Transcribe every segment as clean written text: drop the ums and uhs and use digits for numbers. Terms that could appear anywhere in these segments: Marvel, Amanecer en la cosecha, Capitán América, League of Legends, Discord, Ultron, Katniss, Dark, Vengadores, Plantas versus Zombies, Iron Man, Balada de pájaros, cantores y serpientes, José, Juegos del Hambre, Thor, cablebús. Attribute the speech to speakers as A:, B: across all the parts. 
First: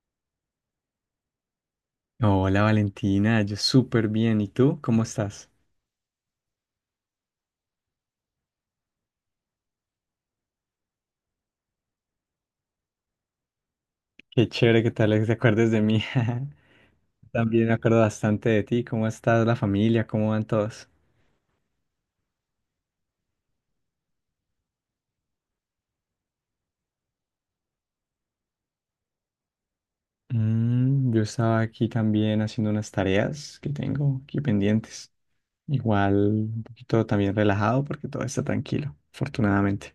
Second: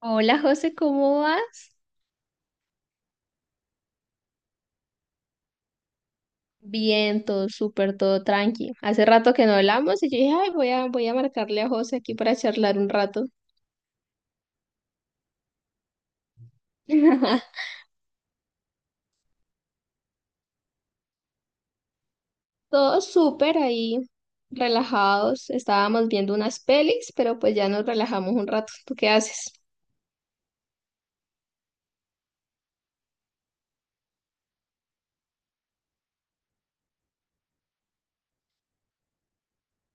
A: Hola José, ¿cómo vas?
B: Hola Valentina, yo súper bien. ¿Y tú? ¿Cómo estás?
A: Bien, todo súper, todo tranqui. Hace rato que no hablamos y yo dije, ay, voy a marcarle a José aquí para charlar un rato.
B: Qué chévere que tal vez te acuerdes de mí. También me acuerdo bastante de ti. ¿Cómo estás, la familia? ¿Cómo van todos?
A: Todo súper ahí, relajados. Estábamos viendo unas pelis, pero pues ya nos relajamos un rato. ¿Tú qué haces?
B: Yo estaba aquí también haciendo unas tareas que tengo aquí pendientes. Igual un poquito también relajado porque todo está tranquilo, afortunadamente.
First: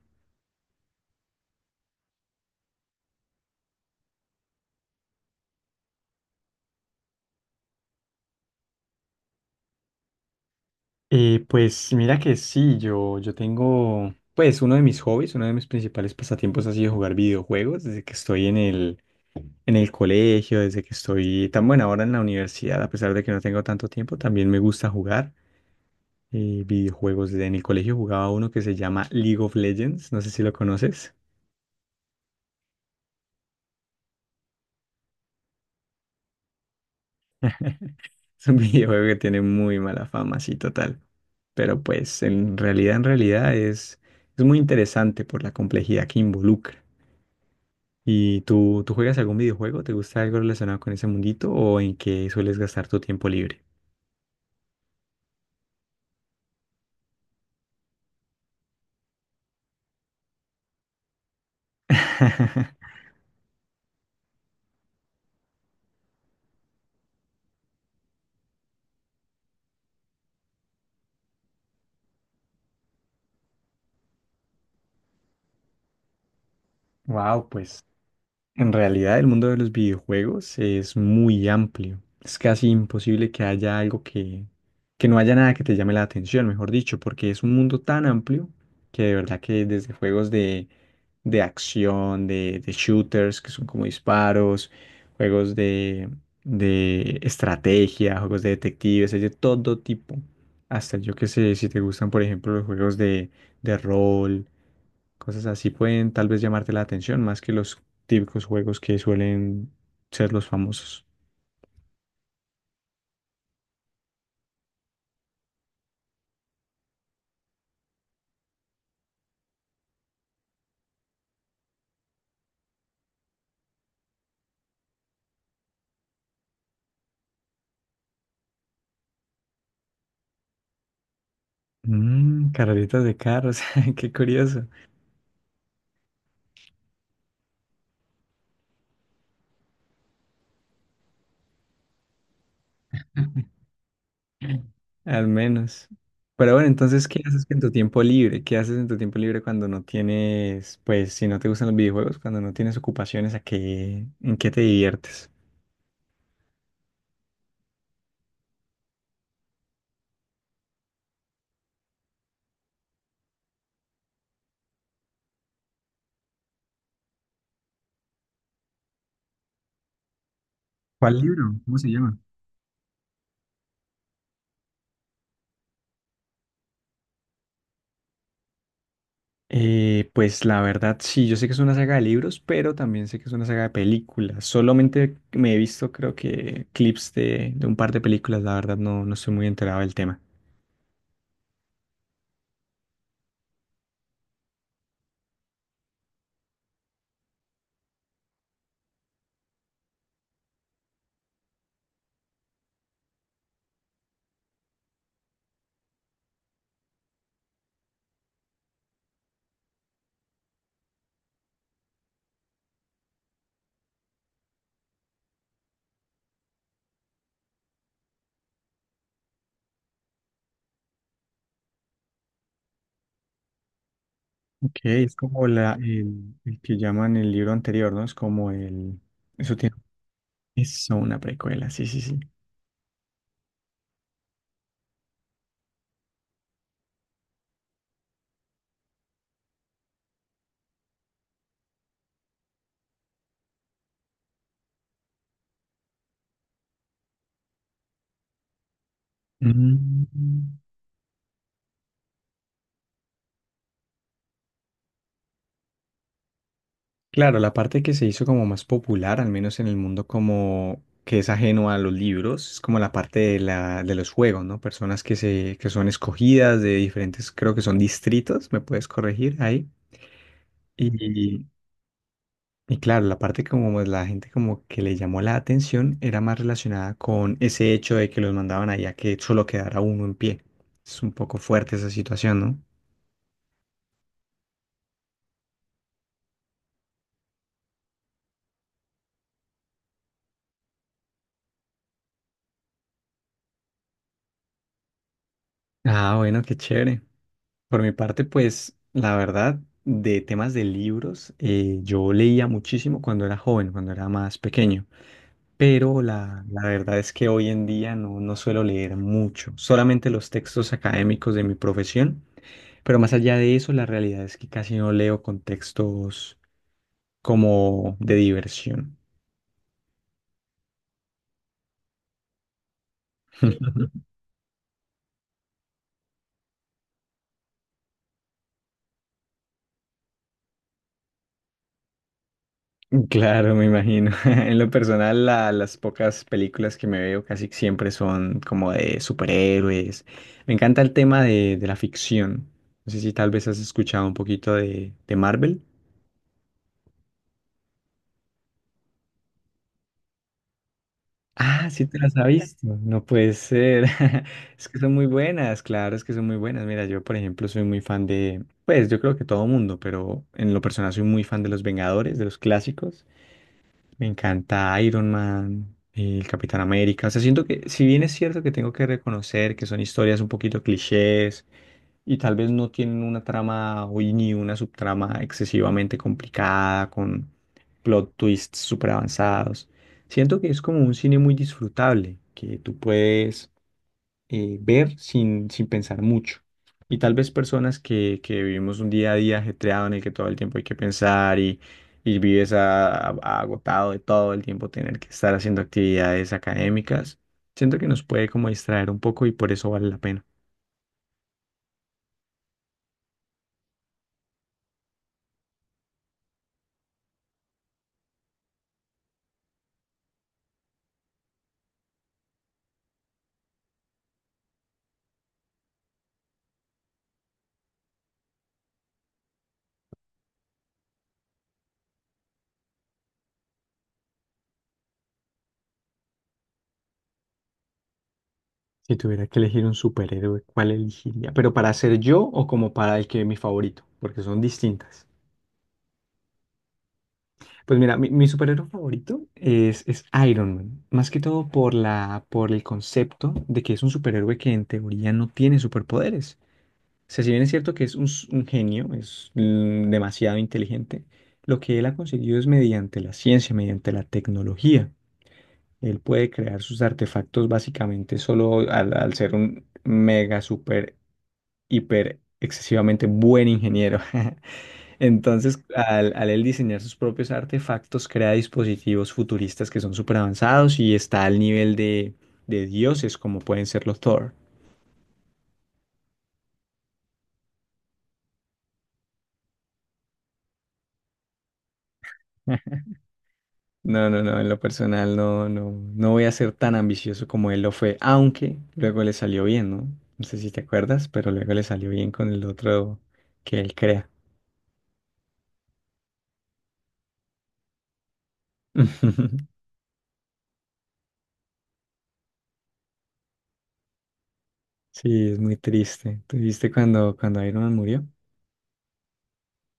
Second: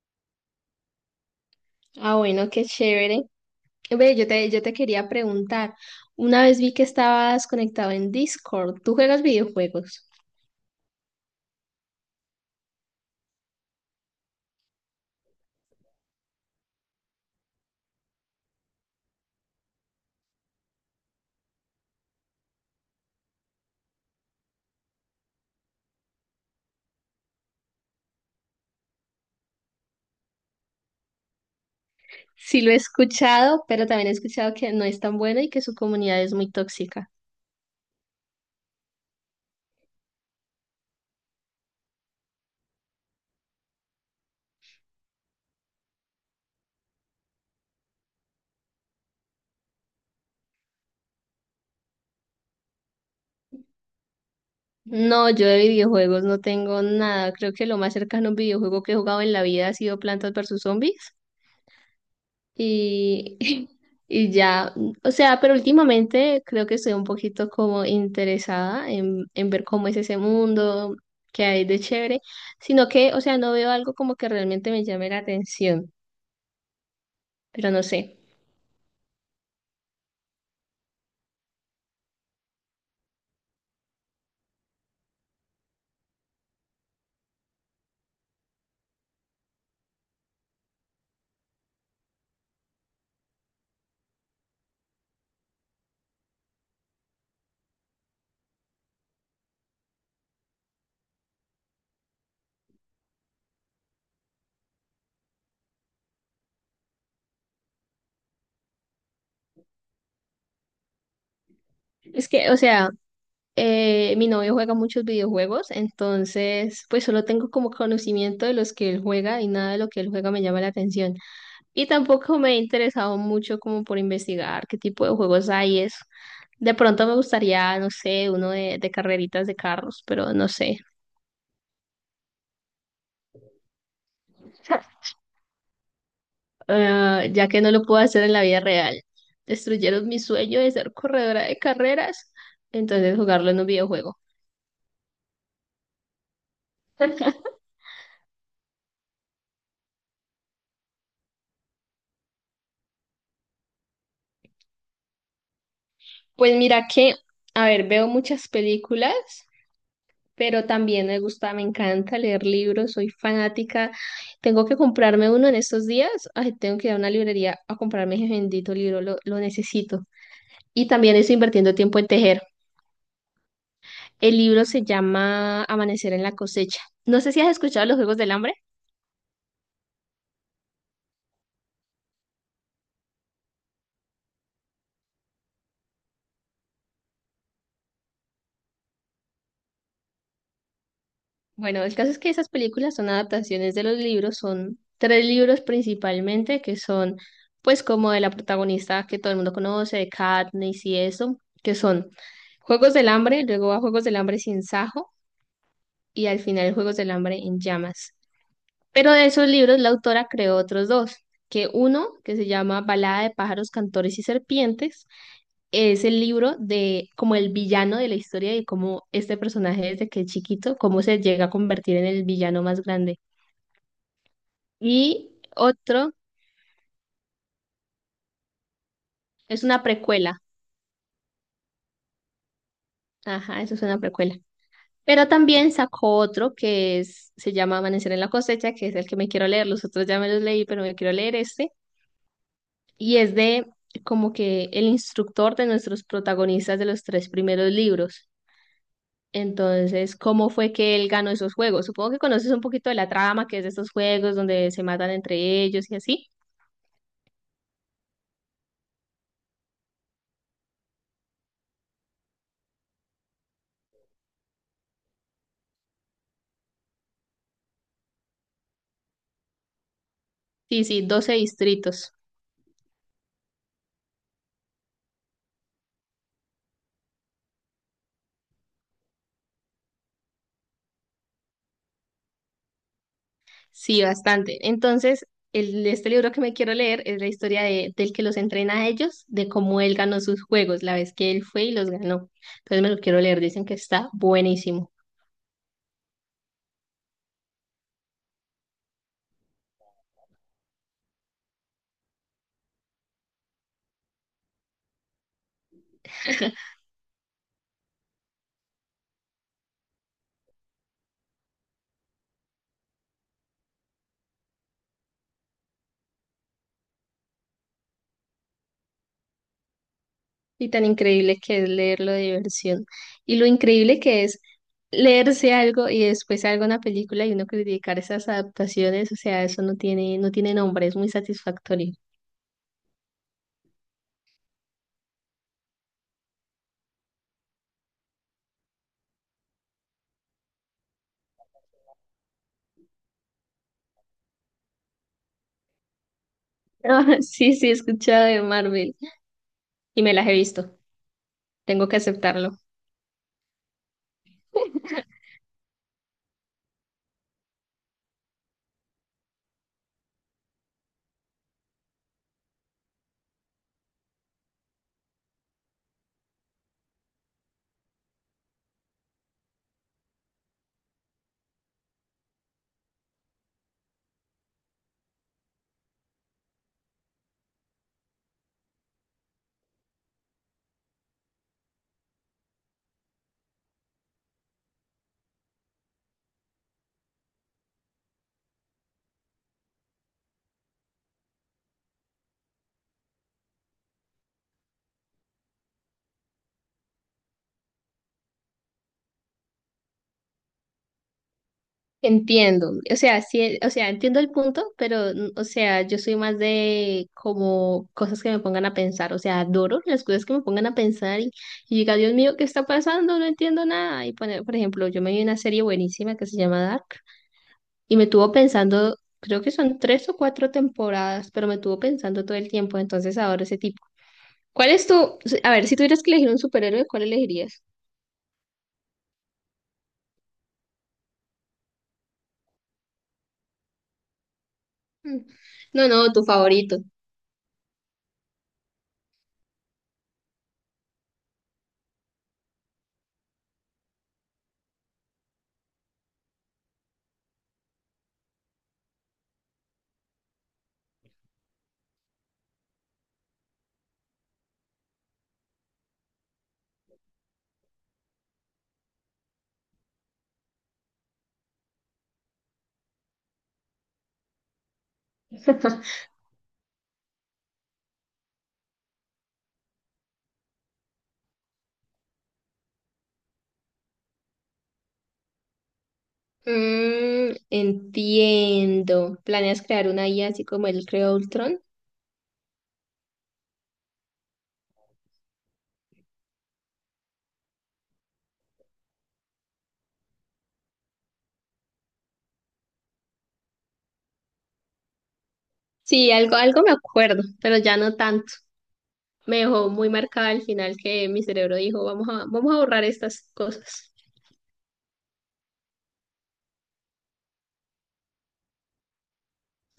A: Ah, bueno, qué chévere. Ve, yo te quería preguntar. Una vez vi que estabas conectado en Discord. ¿Tú juegas videojuegos?
B: Pues mira que sí, yo tengo, pues uno de mis hobbies, uno de mis principales pasatiempos ha sido jugar videojuegos desde que estoy en el colegio, desde que estoy tan buena ahora en la universidad, a pesar de que no tengo tanto tiempo, también me gusta jugar videojuegos. Desde en el colegio jugaba uno que se llama League of Legends, no sé si lo conoces.
A: Sí, lo he escuchado, pero también he escuchado que no es tan bueno y que su comunidad es muy tóxica.
B: Es un videojuego que tiene muy mala fama, sí, total. Pero pues en realidad es muy interesante por la complejidad que involucra. ¿Y tú juegas algún videojuego? ¿Te gusta algo relacionado con ese mundito o en qué sueles gastar tu tiempo libre?
A: No, yo de videojuegos no tengo nada. Creo que lo más cercano a un videojuego que he jugado en la vida ha sido Plantas versus Zombies. Y, y ya, o sea, pero últimamente creo que estoy un poquito como interesada en ver cómo es ese mundo, qué hay de chévere, sino que, o sea, no veo algo como que realmente me llame la atención,
B: Wow,
A: pero no
B: pues
A: sé.
B: en realidad, el mundo de los videojuegos es muy amplio. Es casi imposible que haya algo que no haya nada que te llame la atención, mejor dicho, porque es un mundo tan amplio que de verdad que desde juegos de acción, de shooters, que son como disparos, juegos de estrategia, juegos de detectives, hay de todo tipo. Hasta yo que sé, si te gustan, por ejemplo, los juegos de rol, cosas así pueden tal vez llamarte la atención más que los típicos juegos que suelen ser los famosos.
A: Es que, o sea, mi novio juega muchos videojuegos, entonces, pues solo tengo como conocimiento de los que él juega y nada de lo que él juega me llama la atención. Y tampoco me he interesado mucho como por investigar qué tipo de juegos hay y eso. De pronto me gustaría, no sé, uno de carreritas de carros, pero no sé.
B: Carreritas de carros, qué curioso,
A: Ah, ya que no lo puedo hacer en la vida real. Destruyeron mi sueño de ser corredora de carreras, entonces jugarlo en un videojuego.
B: al menos. Pero bueno, entonces, ¿qué haces en tu tiempo libre? ¿Qué haces en tu tiempo libre cuando no tienes, pues, si no te gustan los videojuegos, cuando no tienes ocupaciones, ¿a qué, en qué te diviertes?
A: Pues mira que, a ver, veo muchas películas, pero también me gusta, me encanta leer libros, soy fanática. Tengo que comprarme uno en estos días. Ay, tengo que ir a una librería a comprarme ese bendito libro, lo necesito. Y también
B: ¿Cuál
A: estoy
B: libro?
A: invirtiendo
B: ¿Cómo se
A: tiempo en
B: llama?
A: tejer. El libro se llama Amanecer en la cosecha. No sé si has escuchado los Juegos del Hambre.
B: Pues la verdad, sí, yo sé que es una saga de libros, pero también sé que es una saga de películas. Solamente me he visto, creo que, clips de un par de películas, la verdad, no, no estoy muy enterado del tema.
A: Bueno, el caso es que esas películas son adaptaciones de los libros, son tres libros principalmente, que son pues como de la protagonista que todo el mundo conoce, de Katniss y eso, que son Juegos del Hambre, luego a Juegos del Hambre sin Sajo y al final Juegos del Hambre en llamas. Pero de esos libros la autora creó otros dos, que uno, que se llama Balada de pájaros, cantores y serpientes, es el libro de como el villano de la historia y cómo este personaje desde que es chiquito, cómo se llega a convertir en el villano más grande.
B: Ok, es
A: Y
B: como
A: otro
B: el que llaman el libro anterior, ¿no? Es como el… Eso
A: es
B: tiene…
A: una precuela.
B: Eso, una precuela, sí, sí, sí.
A: Ajá, eso es una precuela. Pero también sacó otro que es, se llama Amanecer en la cosecha, que es el que me quiero leer. Los otros ya me los leí, pero me quiero leer este y es de como que el instructor de nuestros protagonistas de los tres primeros libros. Entonces, ¿cómo
B: Mm.
A: fue que él ganó esos juegos? Supongo que conoces un poquito de la trama, que es de estos juegos donde se matan entre ellos y así.
B: Claro, la parte que se hizo como más popular, al menos en el mundo como que es ajeno a los libros, es como la parte de de los juegos, ¿no? Personas que son escogidas de diferentes, creo que son distritos, me puedes corregir ahí.
A: Sí, sí, 12
B: Y,
A: distritos.
B: y claro, la parte como más la gente como que le llamó la atención era más relacionada con ese hecho de que los mandaban allá que solo quedara uno en pie. Es un poco fuerte esa situación, ¿no?
A: Sí, bastante. Entonces, este libro que me quiero leer es la historia de, del que los entrena a ellos, de cómo él ganó sus juegos, la vez que él fue y los ganó. Entonces me lo quiero leer, dicen que está buenísimo.
B: Ah, bueno, qué chévere. Por mi parte, pues la verdad, de temas de libros, yo leía muchísimo cuando era joven, cuando era más pequeño, pero la verdad es que hoy en día no, no suelo leer mucho, solamente los textos académicos de mi profesión, pero más allá de eso, la realidad es que casi no leo con textos como de diversión.
A: Y tan increíble que es leerlo de diversión. Y lo increíble que es leerse algo y después algo una película y uno criticar esas adaptaciones, o sea, eso no tiene, no tiene nombre, es muy satisfactorio.
B: Claro, me imagino. En lo personal, las pocas películas que me veo casi siempre son como de superhéroes. Me encanta el tema de la ficción. No sé si tal vez has escuchado un poquito de Marvel.
A: Ah, sí, sí, he escuchado de Marvel y me las he visto,
B: Ah, sí
A: tengo que
B: te las has
A: aceptarlo.
B: visto. No puede ser. Es que son muy buenas, claro, es que son muy buenas. Mira, yo, por ejemplo, soy muy fan de, pues yo creo que todo mundo, pero en lo personal soy muy fan de los Vengadores, de los clásicos. Me encanta Iron Man, el Capitán América. O sea, siento que, si bien es cierto que tengo que reconocer que son historias un poquito clichés y tal vez no tienen una trama o ni una subtrama excesivamente complicada con plot twists súper avanzados, siento que es como un cine muy disfrutable, que tú puedes ver sin, sin pensar mucho. Y tal vez personas que vivimos un día a día ajetreado en el que todo el tiempo hay que pensar y vives agotado de todo el tiempo tener que estar haciendo actividades académicas, siento que nos puede como distraer un poco y por eso vale la pena.
A: Entiendo, o sea, sí, o sea, entiendo el punto, pero, o sea, yo soy más de como cosas que me pongan a pensar, o sea, adoro las cosas que me pongan a pensar y diga, Dios mío, ¿qué está pasando? No entiendo nada. Y poner, por ejemplo, yo me vi una serie buenísima que se llama Dark y me tuvo pensando, creo que son tres o cuatro temporadas, pero me tuvo pensando todo el tiempo, entonces adoro ese tipo. ¿Cuál es tu, a ver, si tuvieras que elegir un superhéroe, ¿cuál elegirías?
B: Si tuviera que elegir un superhéroe, ¿cuál elegiría? ¿Pero para ser yo o como para el que es mi favorito? Porque son distintas.
A: Mm, no, no, tu favorito.
B: Pues mira, mi superhéroe favorito es Iron Man, más que todo por por el concepto de que es un superhéroe que en teoría no tiene superpoderes. O sea, si bien es cierto que es un genio, es demasiado inteligente, lo que él ha conseguido es mediante la ciencia, mediante la tecnología. Él puede crear sus artefactos básicamente solo al ser un mega, super, hiper, excesivamente buen ingeniero. Entonces, al él diseñar sus propios artefactos, crea dispositivos futuristas que son súper avanzados y está al nivel de dioses como pueden ser los Thor.
A: Mm, entiendo. ¿Planeas crear una IA así como el creó Ultron?
B: No, no, no, en lo personal no, no, no voy a ser tan ambicioso como él lo fue, aunque luego le salió bien, ¿no? No sé si te acuerdas, pero luego le salió bien con el otro que él crea.
A: Sí, algo, algo me acuerdo, pero ya no tanto. Me dejó muy marcada al final que mi cerebro dijo, vamos a borrar estas cosas.
B: Sí, es muy triste. ¿Tú viste cuando Iron Man murió?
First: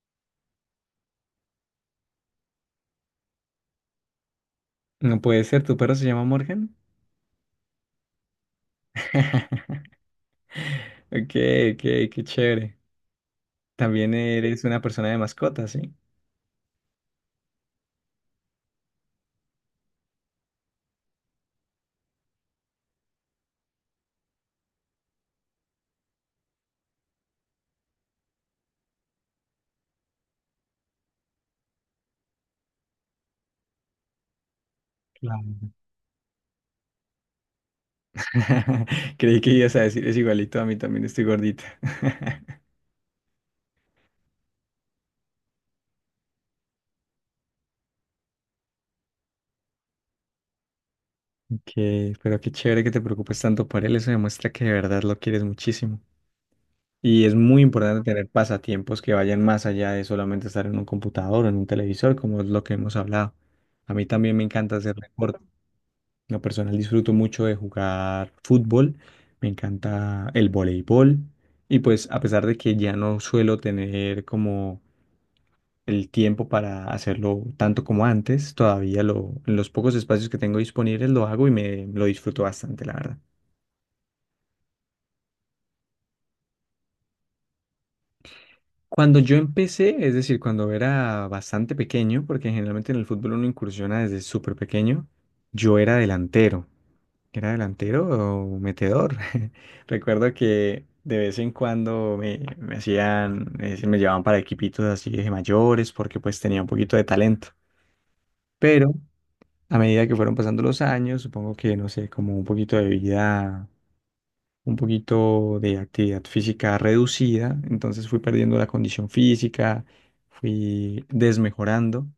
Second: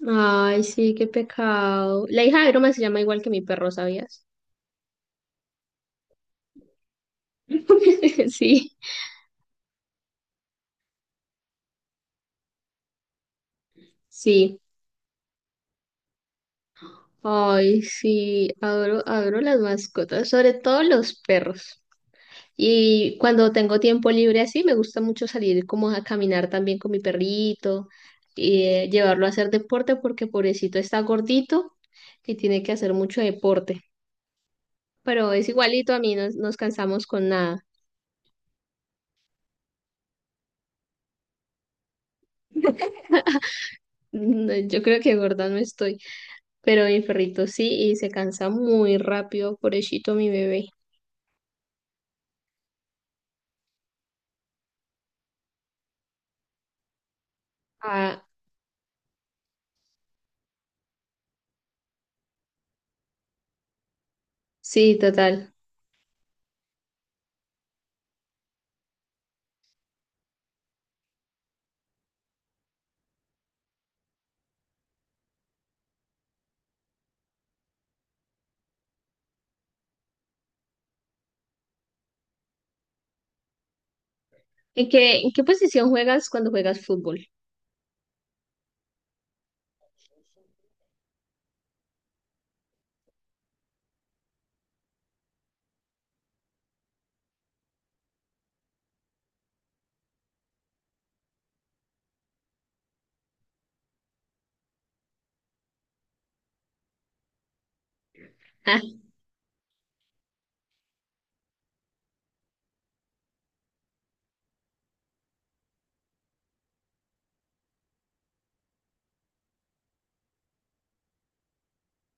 A: Ay, sí, qué pecado. La hija de Iron Man se llama igual que mi perro, ¿sabías?
B: No puede ser, ¿tu perro se llama Morgan?
A: Sí,
B: Ok, ok, qué chévere. También
A: sí.
B: eres una persona de mascotas, ¿sí?
A: Ay, sí, adoro, adoro las mascotas, sobre todo los perros. Y cuando tengo tiempo libre así, me gusta mucho salir como a caminar también con mi perrito y llevarlo a hacer deporte porque pobrecito está gordito y tiene que hacer mucho deporte. Pero es
B: Claro.
A: igualito a mí, no nos cansamos con nada.
B: Creí que ibas a decir, es igualito a mí, también estoy gordita.
A: No, yo creo que gorda no estoy, pero mi perrito sí y se cansa muy rápido, pobrecito mi bebé.
B: Que, pero qué chévere que te preocupes tanto por él, eso demuestra que de verdad lo quieres muchísimo. Y es muy importante
A: Ah,
B: tener pasatiempos que vayan más allá de solamente estar en un computador o en un televisor, como es lo que hemos hablado. A mí también me encanta hacer
A: sí,
B: deporte.
A: total.
B: En lo personal disfruto mucho de jugar fútbol, me encanta el voleibol y pues a pesar de que ya no suelo tener como el tiempo para hacerlo tanto como antes, todavía lo, en los pocos espacios que tengo disponibles lo hago y me lo disfruto bastante, la verdad.
A: ¿En qué posición juegas cuando juegas fútbol?
B: Cuando yo empecé, es decir, cuando era bastante pequeño, porque generalmente en el fútbol uno incursiona desde súper pequeño, yo era delantero. ¿Era delantero o metedor? Recuerdo que de vez en cuando me hacían, es decir, me llevaban para equipitos así de mayores porque pues tenía un poquito de talento.
A: Ah,
B: Pero a medida que fueron pasando los años, supongo que, no sé, como un poquito de vida un poquito de actividad física reducida, entonces fui perdiendo la condición física, fui desmejorando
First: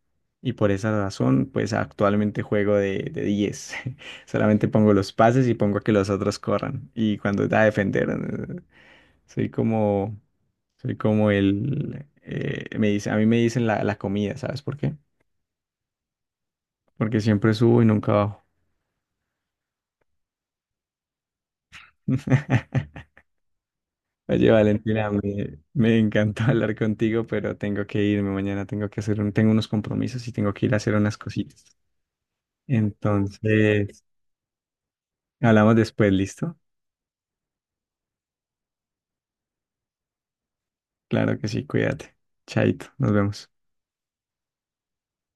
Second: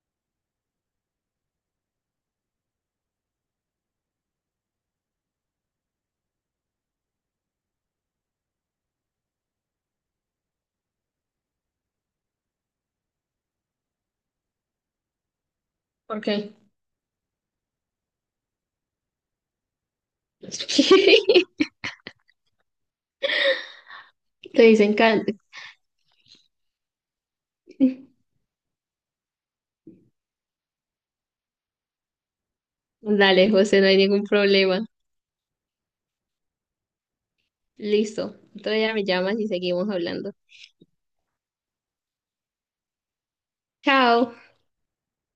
B: y por esa razón pues actualmente juego de 10. Solamente pongo los pases y pongo a que los otros corran y cuando da a defender soy como soy como el me dice, a mí me dicen la comida, ¿sabes por qué?
A: ¿por qué?
B: Porque siempre subo y nunca bajo. Oye,
A: Te dicen
B: Valentina,
A: can.
B: me encantó hablar contigo, pero tengo que irme mañana, tengo que hacer tengo unos compromisos y tengo que ir a hacer unas cositas.
A: Dale, José, no hay
B: Entonces,
A: ningún problema.
B: hablamos después, ¿listo?
A: Listo. Otro día me llamas y seguimos hablando.
B: Claro que sí, cuídate. Chaito, nos vemos.
A: Chao.